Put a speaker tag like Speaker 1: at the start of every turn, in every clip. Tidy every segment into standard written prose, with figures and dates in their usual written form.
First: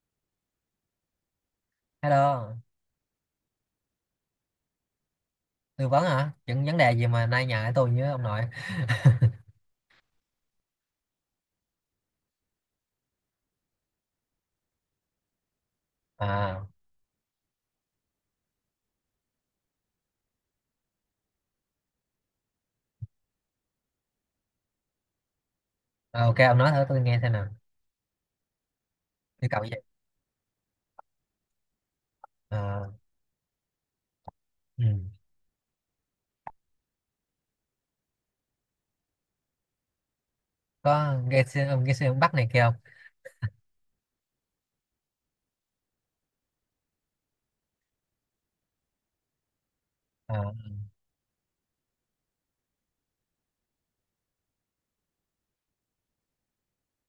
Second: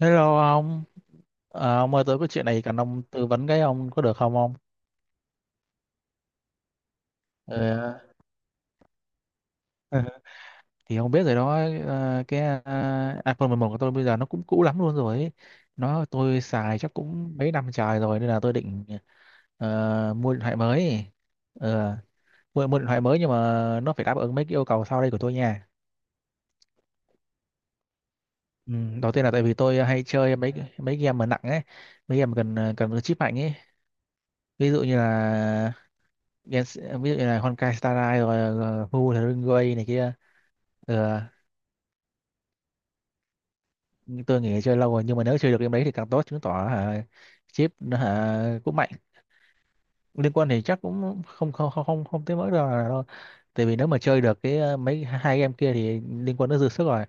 Speaker 1: Hello ông. Ông ơi, tôi có chuyện
Speaker 2: Hello,
Speaker 1: này cần ông tư vấn cái, ông có được không ông?
Speaker 2: tư vấn hả? Những vấn đề gì mà nay nhờ tới tôi
Speaker 1: Ờ,
Speaker 2: với ông nội?
Speaker 1: Ừ. Thì ông biết rồi đó, cái iPhone 11 của tôi bây giờ nó cũng cũ lắm luôn rồi ấy. Nó tôi
Speaker 2: À,
Speaker 1: xài chắc cũng mấy năm trời rồi nên là tôi định mua điện thoại mới. Ờ, mua điện thoại mới nhưng mà nó phải đáp ứng mấy cái yêu cầu sau đây của tôi nha.
Speaker 2: ờ, ok ông nói thử tôi nghe xem nào.
Speaker 1: Ừ, đầu tiên là tại
Speaker 2: Yêu
Speaker 1: vì
Speaker 2: cầu gì?
Speaker 1: tôi hay chơi mấy mấy game mà nặng ấy, mấy game cần
Speaker 2: À,
Speaker 1: cần chip mạnh ấy. Ví
Speaker 2: ừ.
Speaker 1: dụ như là Gen, ví dụ như là Honkai Star Rail rồi rồi Hu Thring Way này kia. Ừ,
Speaker 2: Có nghe xuyên ông Bắc này kia không?
Speaker 1: nhưng tôi nghĩ chơi lâu rồi, nhưng mà nếu chơi được game đấy thì càng tốt, chứng tỏ hả chip nó hả cũng mạnh. Liên quan
Speaker 2: À,
Speaker 1: thì chắc cũng không không không không, không tới mức đâu là đâu, tại vì nếu mà chơi được cái mấy hai game kia thì liên Quân nó dư sức rồi.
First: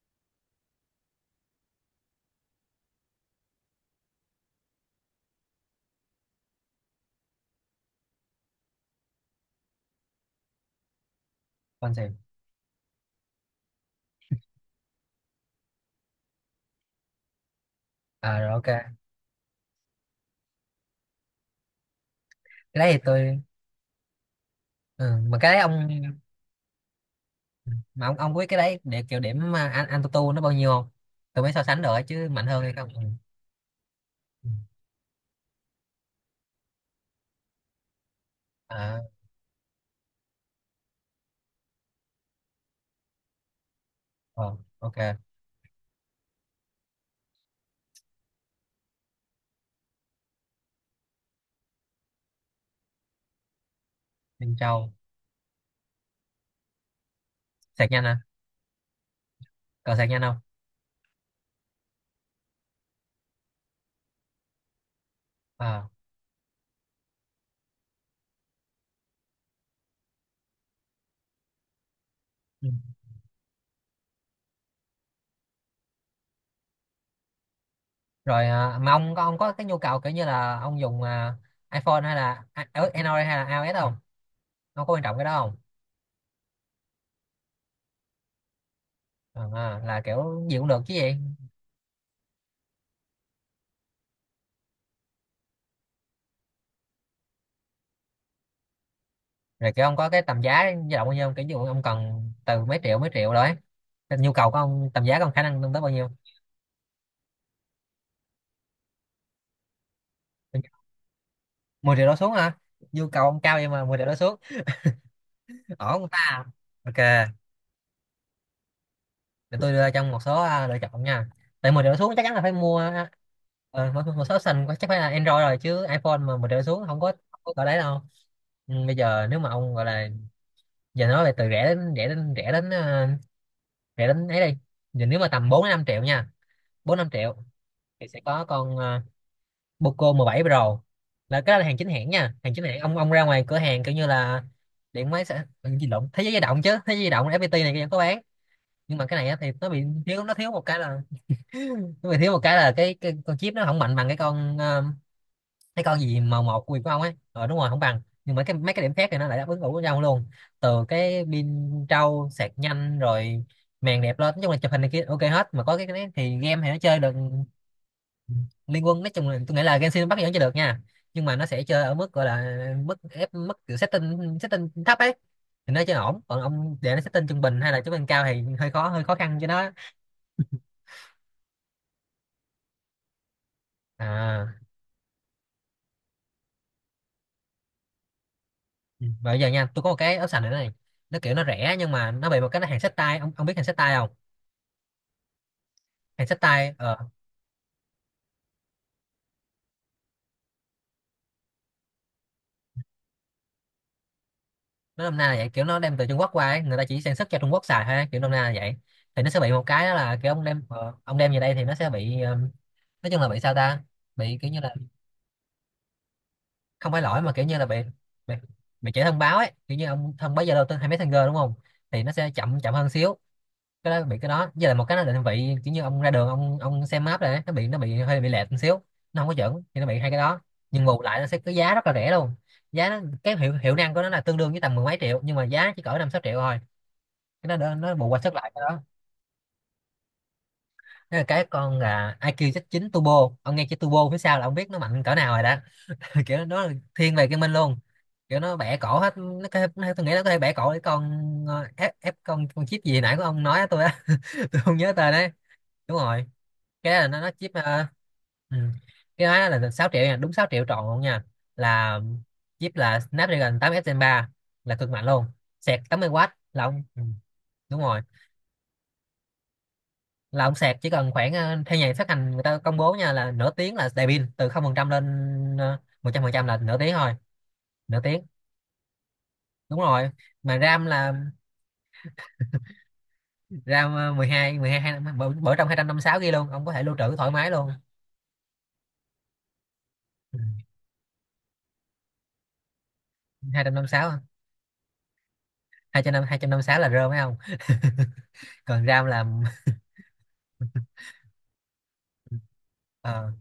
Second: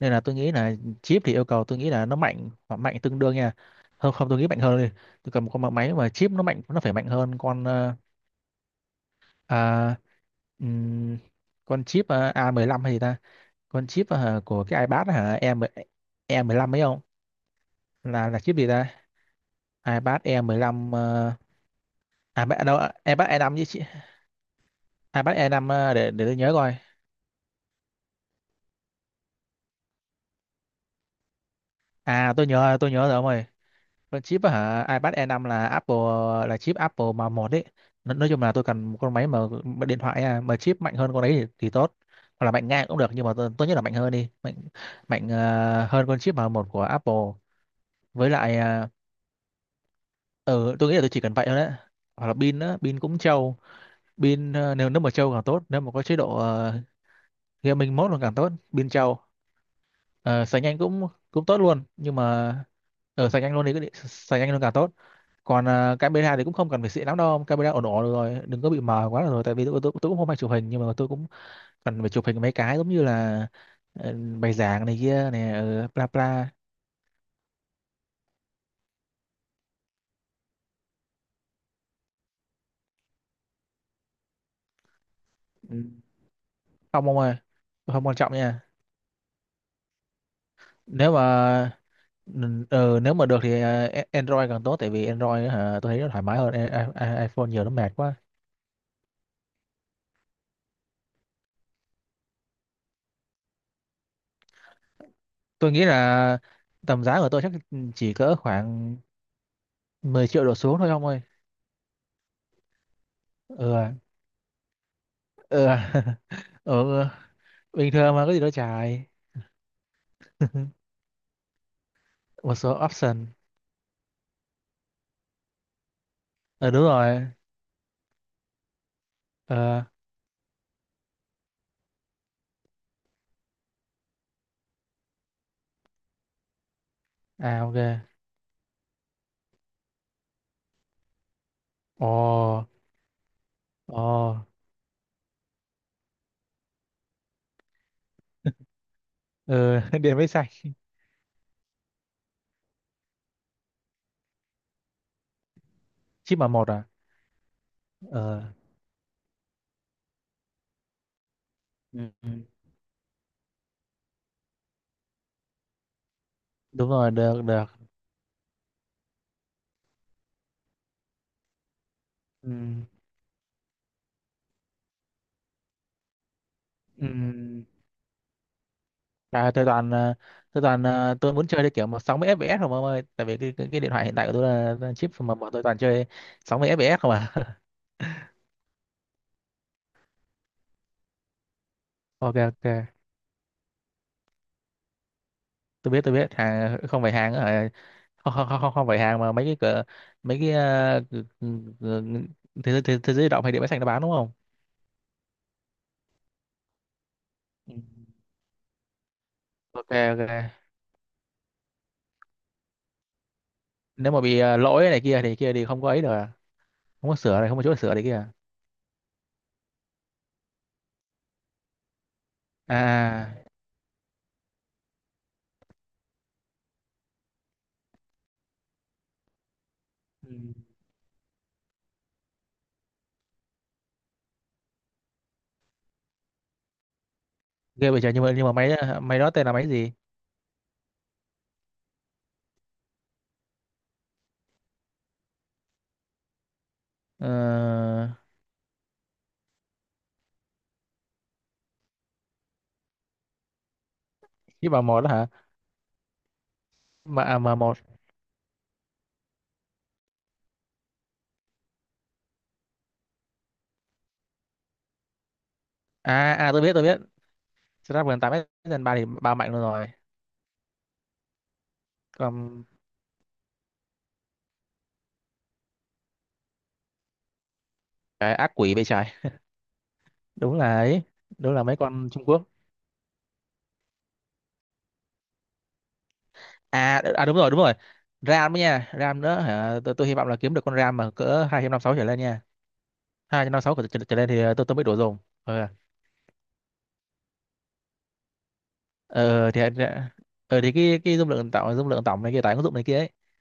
Speaker 1: Nên là tôi nghĩ là chip thì yêu cầu, tôi nghĩ là nó mạnh hoặc mạnh tương đương nha. Không không, tôi nghĩ mạnh hơn đi. Tôi cầm một con máy mà chip nó mạnh nó phải mạnh hơn con à, ừm, con
Speaker 2: con gì?
Speaker 1: chip a 15 hay gì ta. Con chip của cái iPad hả em, e 15 ấy không, là
Speaker 2: À,
Speaker 1: là
Speaker 2: rồi
Speaker 1: chip
Speaker 2: ok.
Speaker 1: gì
Speaker 2: Cái
Speaker 1: ta. iPad E15 ờ, đâu,
Speaker 2: đấy thì
Speaker 1: iPad e
Speaker 2: tôi
Speaker 1: 5 chứ chị.
Speaker 2: ừ,
Speaker 1: iPad
Speaker 2: mà
Speaker 1: e
Speaker 2: cái đấy
Speaker 1: 5
Speaker 2: ông
Speaker 1: ờ, để tôi nhớ coi.
Speaker 2: mà ông biết cái đấy để kiểu điểm à, anh tu tu nó bao nhiêu không? Tôi mới so sánh được ấy, chứ
Speaker 1: À,
Speaker 2: mạnh
Speaker 1: tôi
Speaker 2: hơn hay
Speaker 1: nhớ, tôi
Speaker 2: không? Ừ.
Speaker 1: nhớ rồi ông ơi, con chip
Speaker 2: ừ.
Speaker 1: hả iPad e 5 là Apple, là chip Apple mà một đấy. Nói chung là tôi cần một
Speaker 2: À,
Speaker 1: con máy mà điện thoại à, mà chip mạnh hơn con đấy thì tốt, hoặc là mạnh ngang cũng được, nhưng mà tốt nhất là mạnh hơn đi, mạnh,
Speaker 2: ờ, ok.
Speaker 1: mạnh hơn con chip mà một của Apple. Với lại ừ, tôi nghĩ là tôi chỉ cần vậy thôi đấy, hoặc là pin á, pin cũng trâu. Pin
Speaker 2: Minh
Speaker 1: nếu
Speaker 2: Châu.
Speaker 1: nếu mà trâu càng tốt, nếu mà có chế độ
Speaker 2: Sạc
Speaker 1: gaming
Speaker 2: nhanh
Speaker 1: mode
Speaker 2: à?
Speaker 1: là càng tốt, pin trâu.
Speaker 2: Còn sạc nhanh không?
Speaker 1: Ờ, sạc nhanh cũng cũng tốt luôn, nhưng mà ở sạc nhanh luôn thì sạc nhanh luôn càng tốt. Còn
Speaker 2: À,
Speaker 1: camera thì cũng không cần phải xịn lắm đâu, camera ổn ổn được rồi, đừng có bị mờ quá là rồi, tại vì tôi cũng không hay chụp hình, nhưng mà tôi cũng cần phải chụp hình mấy
Speaker 2: ừ.
Speaker 1: cái giống như là bài giảng này kia này, bla bla.
Speaker 2: Rồi à, mà ông có cái nhu cầu kiểu như là ông dùng à, iPhone hay là à, ở Android hay là iOS không, ông có quan trọng cái đó không?
Speaker 1: Ừ, không ông ơi, tôi không quan trọng nha.
Speaker 2: À, là kiểu gì cũng được chứ
Speaker 1: Nếu
Speaker 2: gì?
Speaker 1: mà Ừ, nếu mà được thì Android càng tốt, tại vì Android á hả tôi thấy nó thoải mái hơn iPhone nhiều, nó mệt quá.
Speaker 2: Rồi kiểu ông có cái tầm giá dao động bao nhiêu không? Kiểu như ông cần từ mấy triệu rồi ấy. Cái nhu cầu của ông tầm giá của ông khả năng
Speaker 1: Tôi
Speaker 2: lên tới
Speaker 1: nghĩ
Speaker 2: bao nhiêu?
Speaker 1: là tầm giá của tôi chắc chỉ cỡ khoảng 10 triệu đổ xuống thôi ông ơi.
Speaker 2: 10 triệu đổ xuống hả? Nhu cầu ông cao vậy
Speaker 1: Ừ
Speaker 2: mà
Speaker 1: à,
Speaker 2: 10 triệu đổ xuống
Speaker 1: ừ, à.
Speaker 2: ổn người ta.
Speaker 1: Ừ,
Speaker 2: Ok,
Speaker 1: bình thường mà có gì đâu xài.
Speaker 2: để tôi đưa trong một số à, lựa chọn nha. Tại 10 triệu đổ xuống chắc chắn là phải
Speaker 1: Một số
Speaker 2: mua à,
Speaker 1: option.
Speaker 2: một số option chắc phải là Android rồi chứ iPhone mà 10 triệu đổ
Speaker 1: Ờ
Speaker 2: xuống
Speaker 1: đúng
Speaker 2: không có,
Speaker 1: rồi.
Speaker 2: không có cỡ đấy đâu. Nhưng bây giờ nếu mà ông
Speaker 1: Ờ.
Speaker 2: gọi là giờ nói về từ rẻ đến rẻ đến ấy đây. Giờ nếu mà tầm 4-5 triệu nha, 4-5 triệu
Speaker 1: À ok.
Speaker 2: thì sẽ có con Poco 17 Pro. Là cái đó là hàng chính hãng nha, hàng chính
Speaker 1: Ồ.
Speaker 2: hãng ông ra ngoài cửa hàng kiểu
Speaker 1: Ồ.
Speaker 2: như là điện máy sẽ gì lộn, thế giới di động chứ thế giới di động FPT này vẫn có bán. Nhưng mà cái này á, thì nó
Speaker 1: Ừ.
Speaker 2: bị
Speaker 1: Điện
Speaker 2: thiếu,
Speaker 1: máy
Speaker 2: nó
Speaker 1: xanh.
Speaker 2: thiếu một cái là nó bị thiếu một cái là cái con chip nó không mạnh bằng cái con cái con gì
Speaker 1: Chip
Speaker 2: màu
Speaker 1: mà
Speaker 2: một
Speaker 1: một
Speaker 2: của Việt
Speaker 1: à.
Speaker 2: của ông ấy. Ờ đúng rồi, không bằng nhưng
Speaker 1: Ờ.
Speaker 2: mà cái mấy cái điểm khác thì nó lại đáp ứng đủ với nhau luôn. Từ cái pin
Speaker 1: Ừ.
Speaker 2: trâu
Speaker 1: Ừ.
Speaker 2: sạc nhanh rồi màn đẹp lên, nói chung là chụp hình này kia ok hết, mà có cái, đấy thì game thì nó
Speaker 1: Đúng
Speaker 2: chơi
Speaker 1: rồi,
Speaker 2: được.
Speaker 1: được, được.
Speaker 2: Liên quân nói chung là tôi nghĩ là Genshin Impact vẫn chơi được nha. Nhưng mà nó sẽ chơi ở mức gọi là
Speaker 1: Ừ.
Speaker 2: mức ép mức kiểu setting setting thấp ấy. Thì nó chơi ổn, còn ông để nó setting trung bình
Speaker 1: Ừ.
Speaker 2: hay là trung bình cao thì hơi khó, hơi khó khăn cho
Speaker 1: À, tôi
Speaker 2: nó.
Speaker 1: toàn tôi toàn tôi muốn chơi cái kiểu mà 60 FPS không ông ơi, tại vì cái điện thoại hiện tại của tôi
Speaker 2: À,
Speaker 1: là chip mà bọn tôi toàn chơi 60 FPS không à.
Speaker 2: ừ. Và bây giờ nha, tôi có một cái áo sành nữa này. Nó kiểu nó rẻ nhưng mà nó
Speaker 1: Ok
Speaker 2: bị một cái,
Speaker 1: ok,
Speaker 2: nó hàng xách tay, ông biết hàng xách tay không?
Speaker 1: tôi
Speaker 2: Hàng
Speaker 1: biết
Speaker 2: xách tay
Speaker 1: hàng
Speaker 2: ờ,
Speaker 1: không phải hàng hả? Không, không, không, không không phải hàng mà mấy cái cửa, mấy cái cử- thế giới, thế giới di động hay điện máy xanh nó bán đúng không?
Speaker 2: nó nôm na là vậy, kiểu nó đem từ Trung Quốc qua ấy. Người ta chỉ sản xuất cho Trung Quốc
Speaker 1: Ừ.
Speaker 2: xài thôi ấy, kiểu nôm na là vậy. Thì nó sẽ bị một cái
Speaker 1: Ok
Speaker 2: đó là
Speaker 1: ok.
Speaker 2: kiểu ông đem ông đem về đây thì nó sẽ bị nói chung là bị sao ta.
Speaker 1: Nếu mà
Speaker 2: Bị
Speaker 1: bị
Speaker 2: kiểu như là
Speaker 1: lỗi này kia thì không có ấy được à?
Speaker 2: không phải
Speaker 1: Không có
Speaker 2: lỗi mà
Speaker 1: sửa
Speaker 2: kiểu
Speaker 1: này,
Speaker 2: như
Speaker 1: không có
Speaker 2: là
Speaker 1: chỗ để
Speaker 2: bị
Speaker 1: sửa này kia à?
Speaker 2: bị, bị trễ thông báo ấy, kiểu như ông thông báo Zalo tới hay Messenger đúng không. Thì nó sẽ chậm, chậm hơn xíu.
Speaker 1: À.
Speaker 2: Cái đó bị, cái đó với lại một cái nó định vị kiểu như ông ra đường, ông xem map này, nó bị hơi bị lệch một xíu. Nó không có chuẩn thì nó bị hai cái
Speaker 1: Ừ.
Speaker 2: đó. Nhưng bù lại nó sẽ có giá rất là rẻ luôn. Giá nó, cái hiệu hiệu năng của nó là tương đương với tầm mười mấy triệu nhưng mà giá chỉ cỡ 5-6 triệu thôi. Cái đó đỡ-
Speaker 1: Ghê
Speaker 2: nó
Speaker 1: bây
Speaker 2: bù
Speaker 1: giờ,
Speaker 2: qua sức
Speaker 1: nhưng mà
Speaker 2: lại cái
Speaker 1: máy
Speaker 2: đó.
Speaker 1: máy đó tên là máy gì?
Speaker 2: Thế là cái con là IQ Z9 Turbo, ông nghe chữ Turbo phía sau là ông biết nó mạnh cỡ nào rồi đó. Kiểu nó là thiên về
Speaker 1: Ờ,
Speaker 2: gaming luôn. Kiểu nó bẻ cổ hết, nó có thể- nó, tôi nghĩ nó có thể bẻ cổ cái con ép ép con chip gì nãy của ông nói á tôi á. Tôi
Speaker 1: chip
Speaker 2: không
Speaker 1: vào
Speaker 2: nhớ
Speaker 1: một đó
Speaker 2: tên
Speaker 1: hả?
Speaker 2: đấy. Đúng rồi, cái đó là
Speaker 1: M
Speaker 2: nó chip
Speaker 1: m một.
Speaker 2: ừ. Cái đó là 6 triệu nha, đúng 6 triệu trọn luôn nha, là chip là Snapdragon 8 Gen 3 là cực mạnh luôn. Sạc 80W
Speaker 1: À à, tôi
Speaker 2: là
Speaker 1: biết
Speaker 2: ông
Speaker 1: tôi biết.
Speaker 2: đúng rồi.
Speaker 1: Snapdragon 8S Gen 3 thì ba mạnh luôn rồi.
Speaker 2: Là ông sạc chỉ cần khoảng theo nhà phát hành người ta
Speaker 1: Còn
Speaker 2: công bố nha, là nửa tiếng là đầy pin từ 0% lên 100%, là nửa tiếng thôi. Nửa tiếng
Speaker 1: cái ác quỷ bên trái,
Speaker 2: đúng rồi.
Speaker 1: đúng
Speaker 2: Mà
Speaker 1: là
Speaker 2: RAM
Speaker 1: ấy,
Speaker 2: là
Speaker 1: đúng là mấy con Trung Quốc.
Speaker 2: RAM mười hai bổ, trong 256 GB luôn, ông có thể lưu trữ
Speaker 1: À
Speaker 2: thoải
Speaker 1: đúng
Speaker 2: mái
Speaker 1: rồi, đúng
Speaker 2: luôn.
Speaker 1: rồi. RAM ấy nha, RAM nữa hả, tôi hy vọng là
Speaker 2: Ừ,
Speaker 1: kiếm được con RAM mà cỡ 256 trở lên nha.
Speaker 2: hai trăm
Speaker 1: 256
Speaker 2: năm
Speaker 1: trở,
Speaker 2: mươi
Speaker 1: trở,
Speaker 2: sáu
Speaker 1: trở lên thì ờ, tôi mới đủ dùng. Ờ.
Speaker 2: 256 là rơ phải không? Còn RAM là,
Speaker 1: Ờ thì thì cái dung lượng tổng, dung lượng tổng này kia, tải ứng dụng này kia ấy.
Speaker 2: ờ,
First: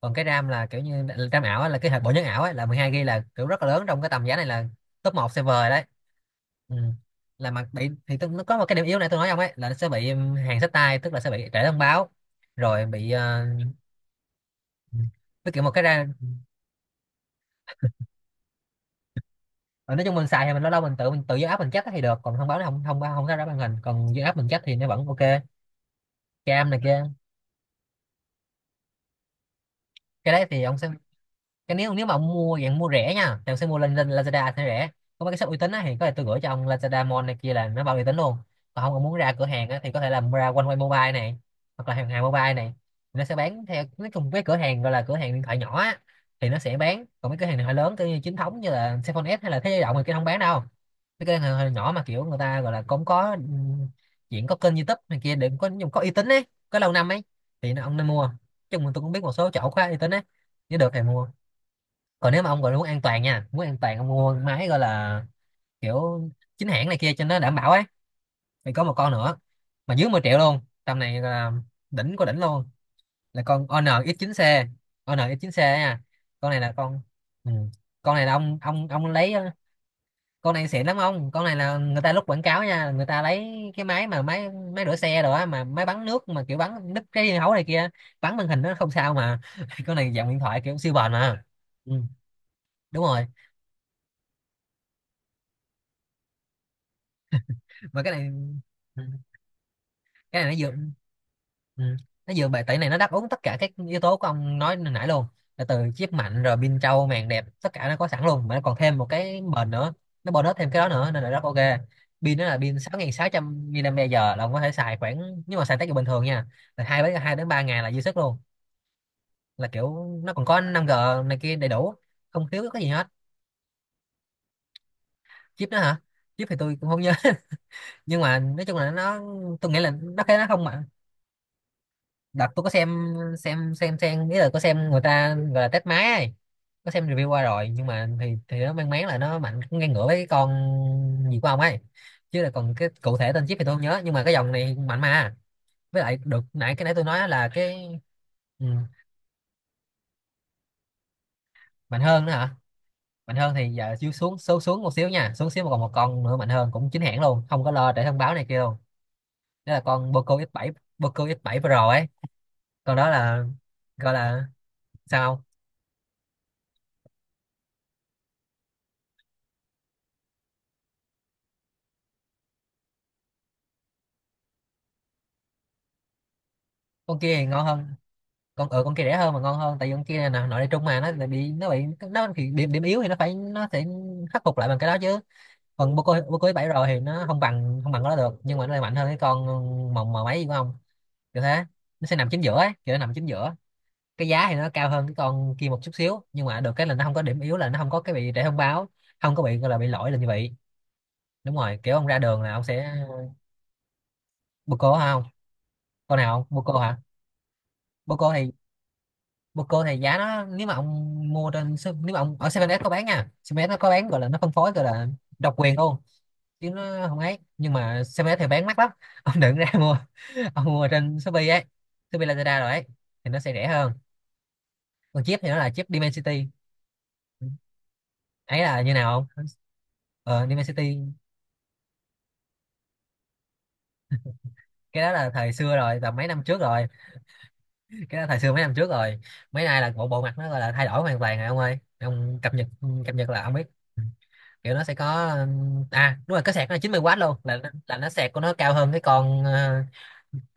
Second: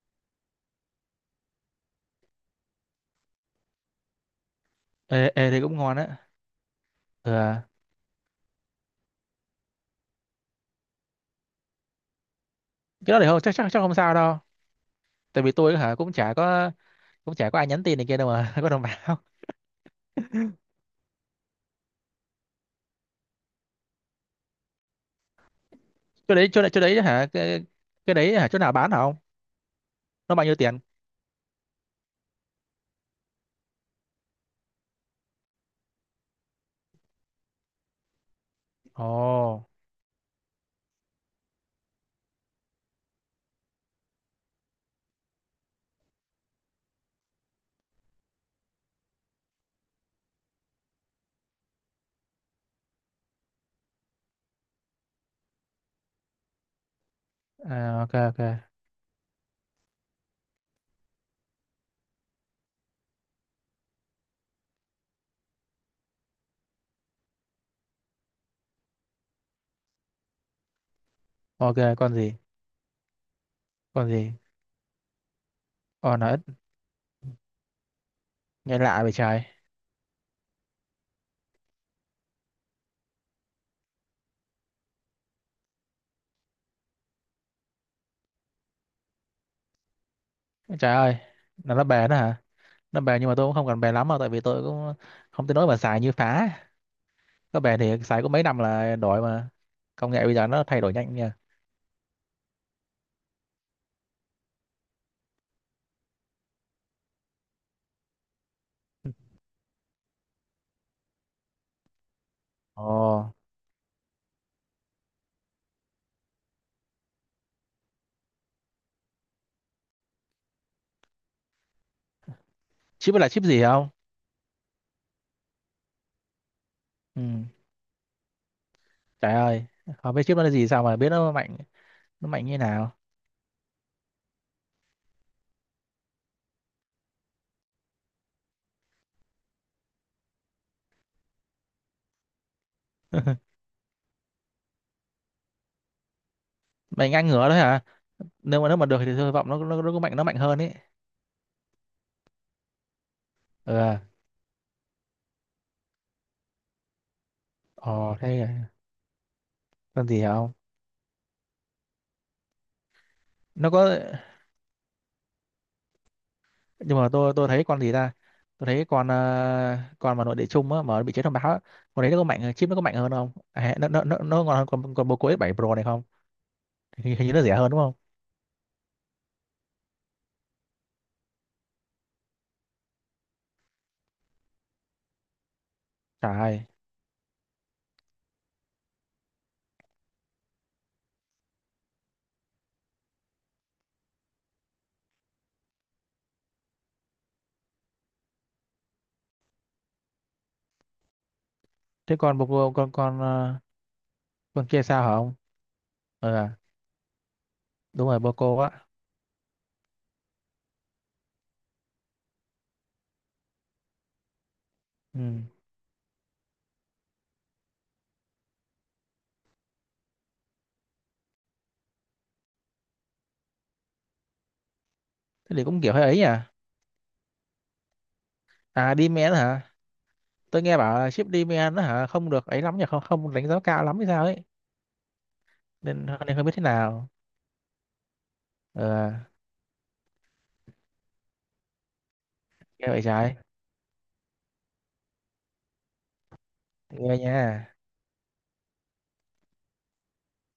Speaker 2: còn cái RAM là kiểu như RAM ảo á, là cái hạt bộ nhớ ảo ấy, là 12 GB là kiểu rất là lớn trong cái tầm giá này, là top
Speaker 1: Ê,
Speaker 2: một
Speaker 1: ê,
Speaker 2: server
Speaker 1: Thì
Speaker 2: rồi
Speaker 1: cũng
Speaker 2: đấy.
Speaker 1: ngon á.
Speaker 2: Ừ. Là
Speaker 1: Ờ.
Speaker 2: mặt bị thì tôi, nó có một cái điểm yếu này tôi nói ông ấy là nó sẽ bị hàng sách tay, tức là sẽ bị trễ thông báo rồi bị
Speaker 1: Cái đó thì không, chắc chắc chắc không sao đâu, tại
Speaker 2: với
Speaker 1: vì
Speaker 2: kiểu một
Speaker 1: tôi
Speaker 2: cái
Speaker 1: hả
Speaker 2: ra.
Speaker 1: cũng chả có, cũng chả có ai nhắn tin này kia đâu mà. Có đồng bào.
Speaker 2: Ờ, nói chung mình xài thì mình lâu lâu mình tự do app mình check thì được, còn thông báo nó không thông không ra ra màn hình, còn do app mình check thì nó vẫn ok
Speaker 1: chỗ đấy chỗ
Speaker 2: cam
Speaker 1: đấy
Speaker 2: này
Speaker 1: chỗ đấy
Speaker 2: kia.
Speaker 1: hả cái đấy hả, chỗ nào bán hả ông?
Speaker 2: Cái
Speaker 1: Nó
Speaker 2: đấy
Speaker 1: bao nhiêu
Speaker 2: thì ông
Speaker 1: tiền?
Speaker 2: sẽ, cái nếu nếu mà ông mua dạng mua rẻ nha thì ông sẽ mua lên lên Lazada thì rẻ. Có mấy cái shop uy tín á thì có thể tôi gửi cho ông, Lazada Mall này kia là nó bao uy tín luôn. Còn không ông muốn ra cửa
Speaker 1: Ồ.
Speaker 2: hàng á thì có thể là ra One Way Mobile này, hoặc là hàng hàng mobile này. Nó sẽ bán theo, nói chung cái cửa hàng gọi là cửa hàng điện thoại nhỏ á thì nó sẽ bán. Còn mấy cửa hàng điện thoại lớn kiểu như chính thống như là Cellphone S hay là Thế Giới Động thì kia không bán đâu. Mấy cửa hàng điện nhỏ mà kiểu người ta gọi là cũng có chuyện có kênh YouTube này kia để có dùng có uy tín ấy, có lâu năm ấy thì nó ông
Speaker 1: À,
Speaker 2: nên
Speaker 1: ok
Speaker 2: mua.
Speaker 1: ok.
Speaker 2: Chung là tôi cũng biết một số chỗ khá uy tín ấy, nếu được thì mua. Còn nếu mà ông gọi là muốn an toàn nha, muốn an toàn ông mua máy gọi là kiểu chính hãng này kia cho nó đảm bảo ấy, thì có một con nữa mà dưới 10 triệu luôn, tầm này gọi là
Speaker 1: Ok, con
Speaker 2: đỉnh của
Speaker 1: gì?
Speaker 2: đỉnh luôn, là con
Speaker 1: Con gì?
Speaker 2: NX9C. NX9C ấy nha.
Speaker 1: Ồ nó ít.
Speaker 2: Con này là con ừ, con này là ông
Speaker 1: Nghe
Speaker 2: ông
Speaker 1: lạ
Speaker 2: ông
Speaker 1: vậy
Speaker 2: lấy
Speaker 1: trời.
Speaker 2: con này xịn lắm ông, con này là người ta lúc quảng cáo nha, người ta lấy cái máy mà máy máy rửa xe rồi á mà máy bắn nước mà kiểu bắn đứt cái hấu này kia, bắn màn hình nó không sao mà. Con này dạng điện thoại kiểu siêu
Speaker 1: Trời
Speaker 2: bền
Speaker 1: ơi,
Speaker 2: mà.
Speaker 1: là nó
Speaker 2: Ừ,
Speaker 1: bền đó hả? Nó
Speaker 2: đúng
Speaker 1: bền
Speaker 2: rồi.
Speaker 1: nhưng mà tôi cũng không cần bền lắm đâu, tại vì tôi cũng không tới nỗi mà xài như phá, có bền thì
Speaker 2: Mà cái
Speaker 1: xài có
Speaker 2: này
Speaker 1: mấy năm là
Speaker 2: ừ,
Speaker 1: đổi mà, công nghệ bây
Speaker 2: cái
Speaker 1: giờ
Speaker 2: này nó
Speaker 1: nó
Speaker 2: dựa
Speaker 1: thay đổi nhanh nha.
Speaker 2: ừ, nó dựa bài tẩy này, nó đáp ứng tất cả các yếu tố của ông nói hồi nãy luôn. Là từ chip mạnh rồi pin trâu màn đẹp, tất cả nó có sẵn luôn, mà nó còn thêm một cái bền nữa. Nó bonus thêm cái đó nữa nên là rất ok. Pin nó là pin
Speaker 1: Ồ,
Speaker 2: 6.600 mAh là ông có thể xài khoảng, nhưng mà xài tới bình thường nha là 2-3 ngày là dư sức luôn. Là kiểu nó còn có 5G này kia đầy đủ, không thiếu cái gì hết.
Speaker 1: chip là chip gì không?
Speaker 2: Chip đó hả? Chip thì tôi cũng không nhớ.
Speaker 1: Ừ.
Speaker 2: Nhưng mà nói chung là nó,
Speaker 1: Trời ơi,
Speaker 2: tôi nghĩ là
Speaker 1: không
Speaker 2: nó
Speaker 1: biết chip
Speaker 2: cái
Speaker 1: nó
Speaker 2: nó
Speaker 1: là
Speaker 2: không
Speaker 1: gì sao
Speaker 2: mạnh.
Speaker 1: mà biết nó mạnh, nó mạnh
Speaker 2: Đợt
Speaker 1: như
Speaker 2: tôi có
Speaker 1: nào.
Speaker 2: xem xem nghĩa là có xem người ta gọi là test máy ấy. Có xem review qua rồi nhưng mà thì nó mang máng là nó mạnh cũng ngang ngửa với cái con gì của ông ấy, chứ là còn cái cụ thể tên chip thì tôi không nhớ, nhưng mà cái dòng này mạnh mà. Với lại được nãy cái nãy tôi
Speaker 1: Mạnh ngang
Speaker 2: nói là
Speaker 1: ngửa đấy hả?
Speaker 2: cái
Speaker 1: Nếu
Speaker 2: ừ,
Speaker 1: mà nó mà được thì tôi hy vọng nó có mạnh, nó mạnh hơn ý.
Speaker 2: mạnh hơn nữa hả? Mạnh hơn thì giờ
Speaker 1: Ờ.
Speaker 2: xíu xuống số xuống một xíu nha, xuống xíu mà còn một con nữa mạnh hơn cũng chính hãng luôn, không có lo để
Speaker 1: Ờ.
Speaker 2: thông báo
Speaker 1: Thế
Speaker 2: này kia
Speaker 1: à.
Speaker 2: luôn. Đó là
Speaker 1: Con
Speaker 2: con
Speaker 1: gì hả
Speaker 2: Poco
Speaker 1: không?
Speaker 2: X7, Poco X7 Pro ấy. Còn đó là
Speaker 1: Nó có.
Speaker 2: gọi là sao không?
Speaker 1: Nhưng mà tôi thấy con gì ta, tôi thấy con ờ, con mà nội địa chung á mà bị chế thông báo á, con đấy nó có mạnh hơn, chip nó có mạnh hơn không à, nó ngon hơn con bô cô s 7 Pro này không? hình,
Speaker 2: Con
Speaker 1: hình như
Speaker 2: kia
Speaker 1: nó
Speaker 2: thì
Speaker 1: rẻ
Speaker 2: ngon
Speaker 1: hơn đúng không?
Speaker 2: hơn, con ở con kia rẻ hơn mà ngon hơn, tại vì con kia là nội địa trung mà nó bị nó thì điểm điểm yếu thì nó sẽ khắc phục lại bằng cái đó chứ. Còn boco boco bô
Speaker 1: Trời
Speaker 2: cô
Speaker 1: ơi.
Speaker 2: bảy rồi thì nó không bằng cái đó được, nhưng mà nó lại mạnh hơn cái con mồng mà mấy của ông, kiểu thế. Nó sẽ nằm chính giữa ấy, kiểu nó nằm chính giữa. Cái giá thì nó cao hơn cái con kia một chút xíu, nhưng mà được cái là nó không có điểm yếu, là nó không có cái bị trễ thông báo, không có bị gọi là bị lỗi là như vậy. Đúng rồi, kiểu ông
Speaker 1: Thế
Speaker 2: ra
Speaker 1: con
Speaker 2: đường là ông
Speaker 1: con
Speaker 2: sẽ.
Speaker 1: con ờ, con kia
Speaker 2: Boco
Speaker 1: sao hả
Speaker 2: hả không?
Speaker 1: không?
Speaker 2: Con nào
Speaker 1: Ờ
Speaker 2: không bô hả?
Speaker 1: đúng rồi,
Speaker 2: Boco
Speaker 1: bô
Speaker 2: thì
Speaker 1: cô á.
Speaker 2: bồ câu này giá nó, nếu mà ông mua trên nếu mà ông ở 7S có bán nha, 7S nó có bán, gọi là nó phân phối, gọi là
Speaker 1: Ừ.
Speaker 2: độc quyền luôn, chứ nó không ấy. Nhưng mà 7S thì bán mắc lắm ông đừng ra mua, ông mua trên Shopee ấy, Shopee Lazada rồi ấy thì nó sẽ rẻ hơn. Còn chip thì
Speaker 1: Thế
Speaker 2: nó
Speaker 1: thì
Speaker 2: là
Speaker 1: cũng
Speaker 2: chip
Speaker 1: kiểu hơi ấy
Speaker 2: Dimensity.
Speaker 1: à.
Speaker 2: Ấy là như
Speaker 1: À
Speaker 2: nào
Speaker 1: Demand
Speaker 2: không?
Speaker 1: hả?
Speaker 2: Ờ,
Speaker 1: Tôi nghe
Speaker 2: Dimensity.
Speaker 1: bảo là chip Demand nó hả không được ấy lắm nhỉ, không không đánh giá cao lắm hay sao ấy,
Speaker 2: Cái đó là thời xưa rồi,
Speaker 1: nên
Speaker 2: tầm mấy
Speaker 1: nên
Speaker 2: năm
Speaker 1: không biết
Speaker 2: trước
Speaker 1: thế
Speaker 2: rồi,
Speaker 1: nào.
Speaker 2: cái đó thời xưa mấy năm trước
Speaker 1: Ờ,
Speaker 2: rồi. Mấy nay là bộ bộ mặt nó gọi là thay đổi hoàn toàn rồi ông ơi, ông cập nhật.
Speaker 1: nghe vậy
Speaker 2: Cập nhật
Speaker 1: trái.
Speaker 2: là ông biết. Ừ. Kiểu nó sẽ có à đúng rồi, cái sạc nó là chín mươi
Speaker 1: Nghe
Speaker 2: w luôn,
Speaker 1: nha.
Speaker 2: là là nó sạc của nó cao hơn cái con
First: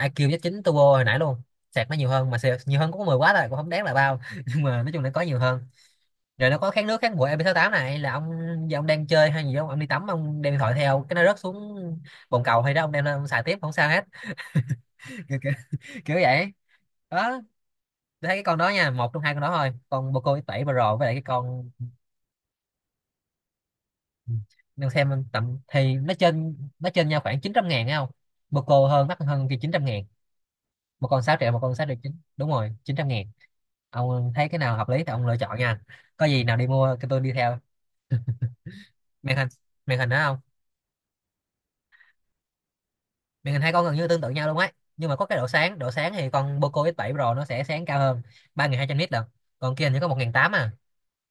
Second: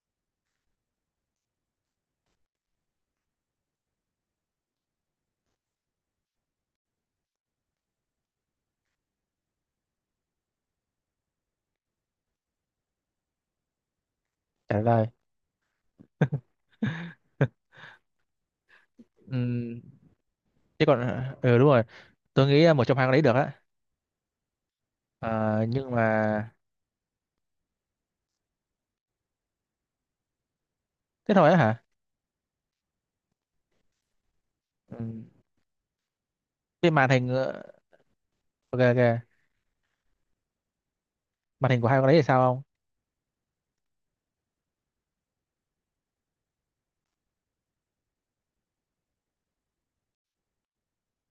Speaker 2: IQ Z9 Turbo hồi nãy luôn. Sạc nó nhiều hơn, mà sạc nhiều hơn cũng có 10 W rồi, cũng không đáng là bao nhưng mà nói chung là có nhiều hơn. Rồi nó có kháng nước kháng bụi mp tám, này là ông giờ ông đang chơi hay gì không, ông đi tắm ông đem điện thoại theo, cái nó rớt xuống bồn cầu hay đó, ông đem lên ông xài tiếp không sao hết
Speaker 1: Trả lời.
Speaker 2: kiểu, kiểu, kiểu vậy đó. Tôi thấy cái con đó nha, một trong hai con đó thôi,
Speaker 1: Ừm,
Speaker 2: con Poco X7
Speaker 1: chứ
Speaker 2: Pro
Speaker 1: còn
Speaker 2: với lại cái
Speaker 1: ừ đúng
Speaker 2: con.
Speaker 1: rồi, tôi nghĩ một trong hai con đấy được á.
Speaker 2: Ừ. Đang xem tầm
Speaker 1: Ờ, nhưng
Speaker 2: thì
Speaker 1: mà
Speaker 2: nó trên nhau khoảng 900.000 thấy không, một cô hơn mắc hơn kia 900.000, một con
Speaker 1: thế
Speaker 2: 6
Speaker 1: thôi
Speaker 2: triệu
Speaker 1: á
Speaker 2: một con
Speaker 1: hả.
Speaker 2: 6,9 triệu, đúng rồi 900.000. Ông thấy cái nào hợp lý thì
Speaker 1: Ừm,
Speaker 2: ông lựa chọn nha, có gì nào đi
Speaker 1: cái
Speaker 2: mua cái
Speaker 1: màn
Speaker 2: tôi
Speaker 1: hình
Speaker 2: đi theo.
Speaker 1: ờ, ok ok,
Speaker 2: Màn hình, màn hình đó không?
Speaker 1: màn hình của hai con đấy thì sao không?
Speaker 2: Màn hình hai con gần như tương tự nhau luôn ấy, nhưng mà có cái độ sáng, độ sáng thì con Poco x bảy Pro nó sẽ sáng cao hơn, 3.200 nit được, còn kia hình như có 1.800 à.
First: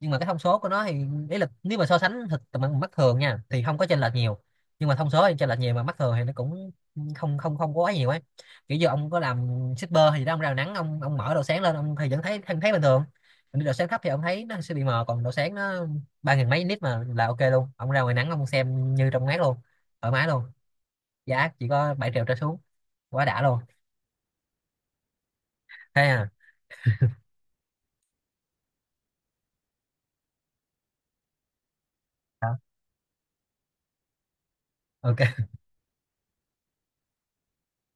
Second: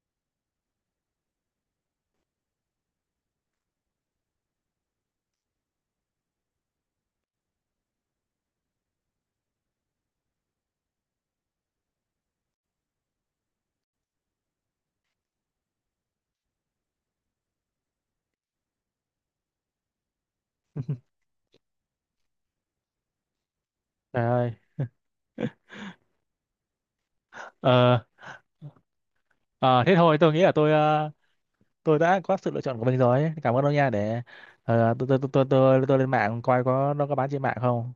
Speaker 2: Nhưng mà cái thông số của nó thì, ý là nếu mà so sánh thực tầm mắt thường nha thì không có chênh lệch nhiều. Nhưng mà thông số thì chênh lệch nhiều, mà mắt thường thì nó cũng không không không có quá nhiều ấy. Kiểu như ông có làm shipper thì đó, ông ra nắng, ông mở độ sáng lên ông thì vẫn thấy bình thường. Còn độ sáng thấp thì ông thấy nó sẽ bị mờ, còn độ sáng nó ba nghìn mấy nít mà là ok luôn, ông ra ngoài nắng ông xem như trong mát luôn, thoải mái luôn. Giá chỉ có 7 triệu trở xuống, quá đã luôn.
Speaker 1: Trời ơi.
Speaker 2: Thế à.
Speaker 1: Ờ. Ờ, thế thôi tôi nghĩ là tôi ờ, tôi đã có sự lựa chọn của mình rồi, cảm ơn ông nha. Để tôi, tôi tôi
Speaker 2: Ok
Speaker 1: tôi tôi tôi lên mạng coi có nó có bán trên mạng không.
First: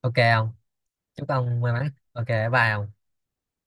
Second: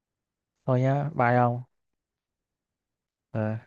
Speaker 2: ok không.
Speaker 1: Thôi nhá,
Speaker 2: Chúc
Speaker 1: bye
Speaker 2: ông
Speaker 1: ông.
Speaker 2: may mắn, ok, bye ông.
Speaker 1: Ờ.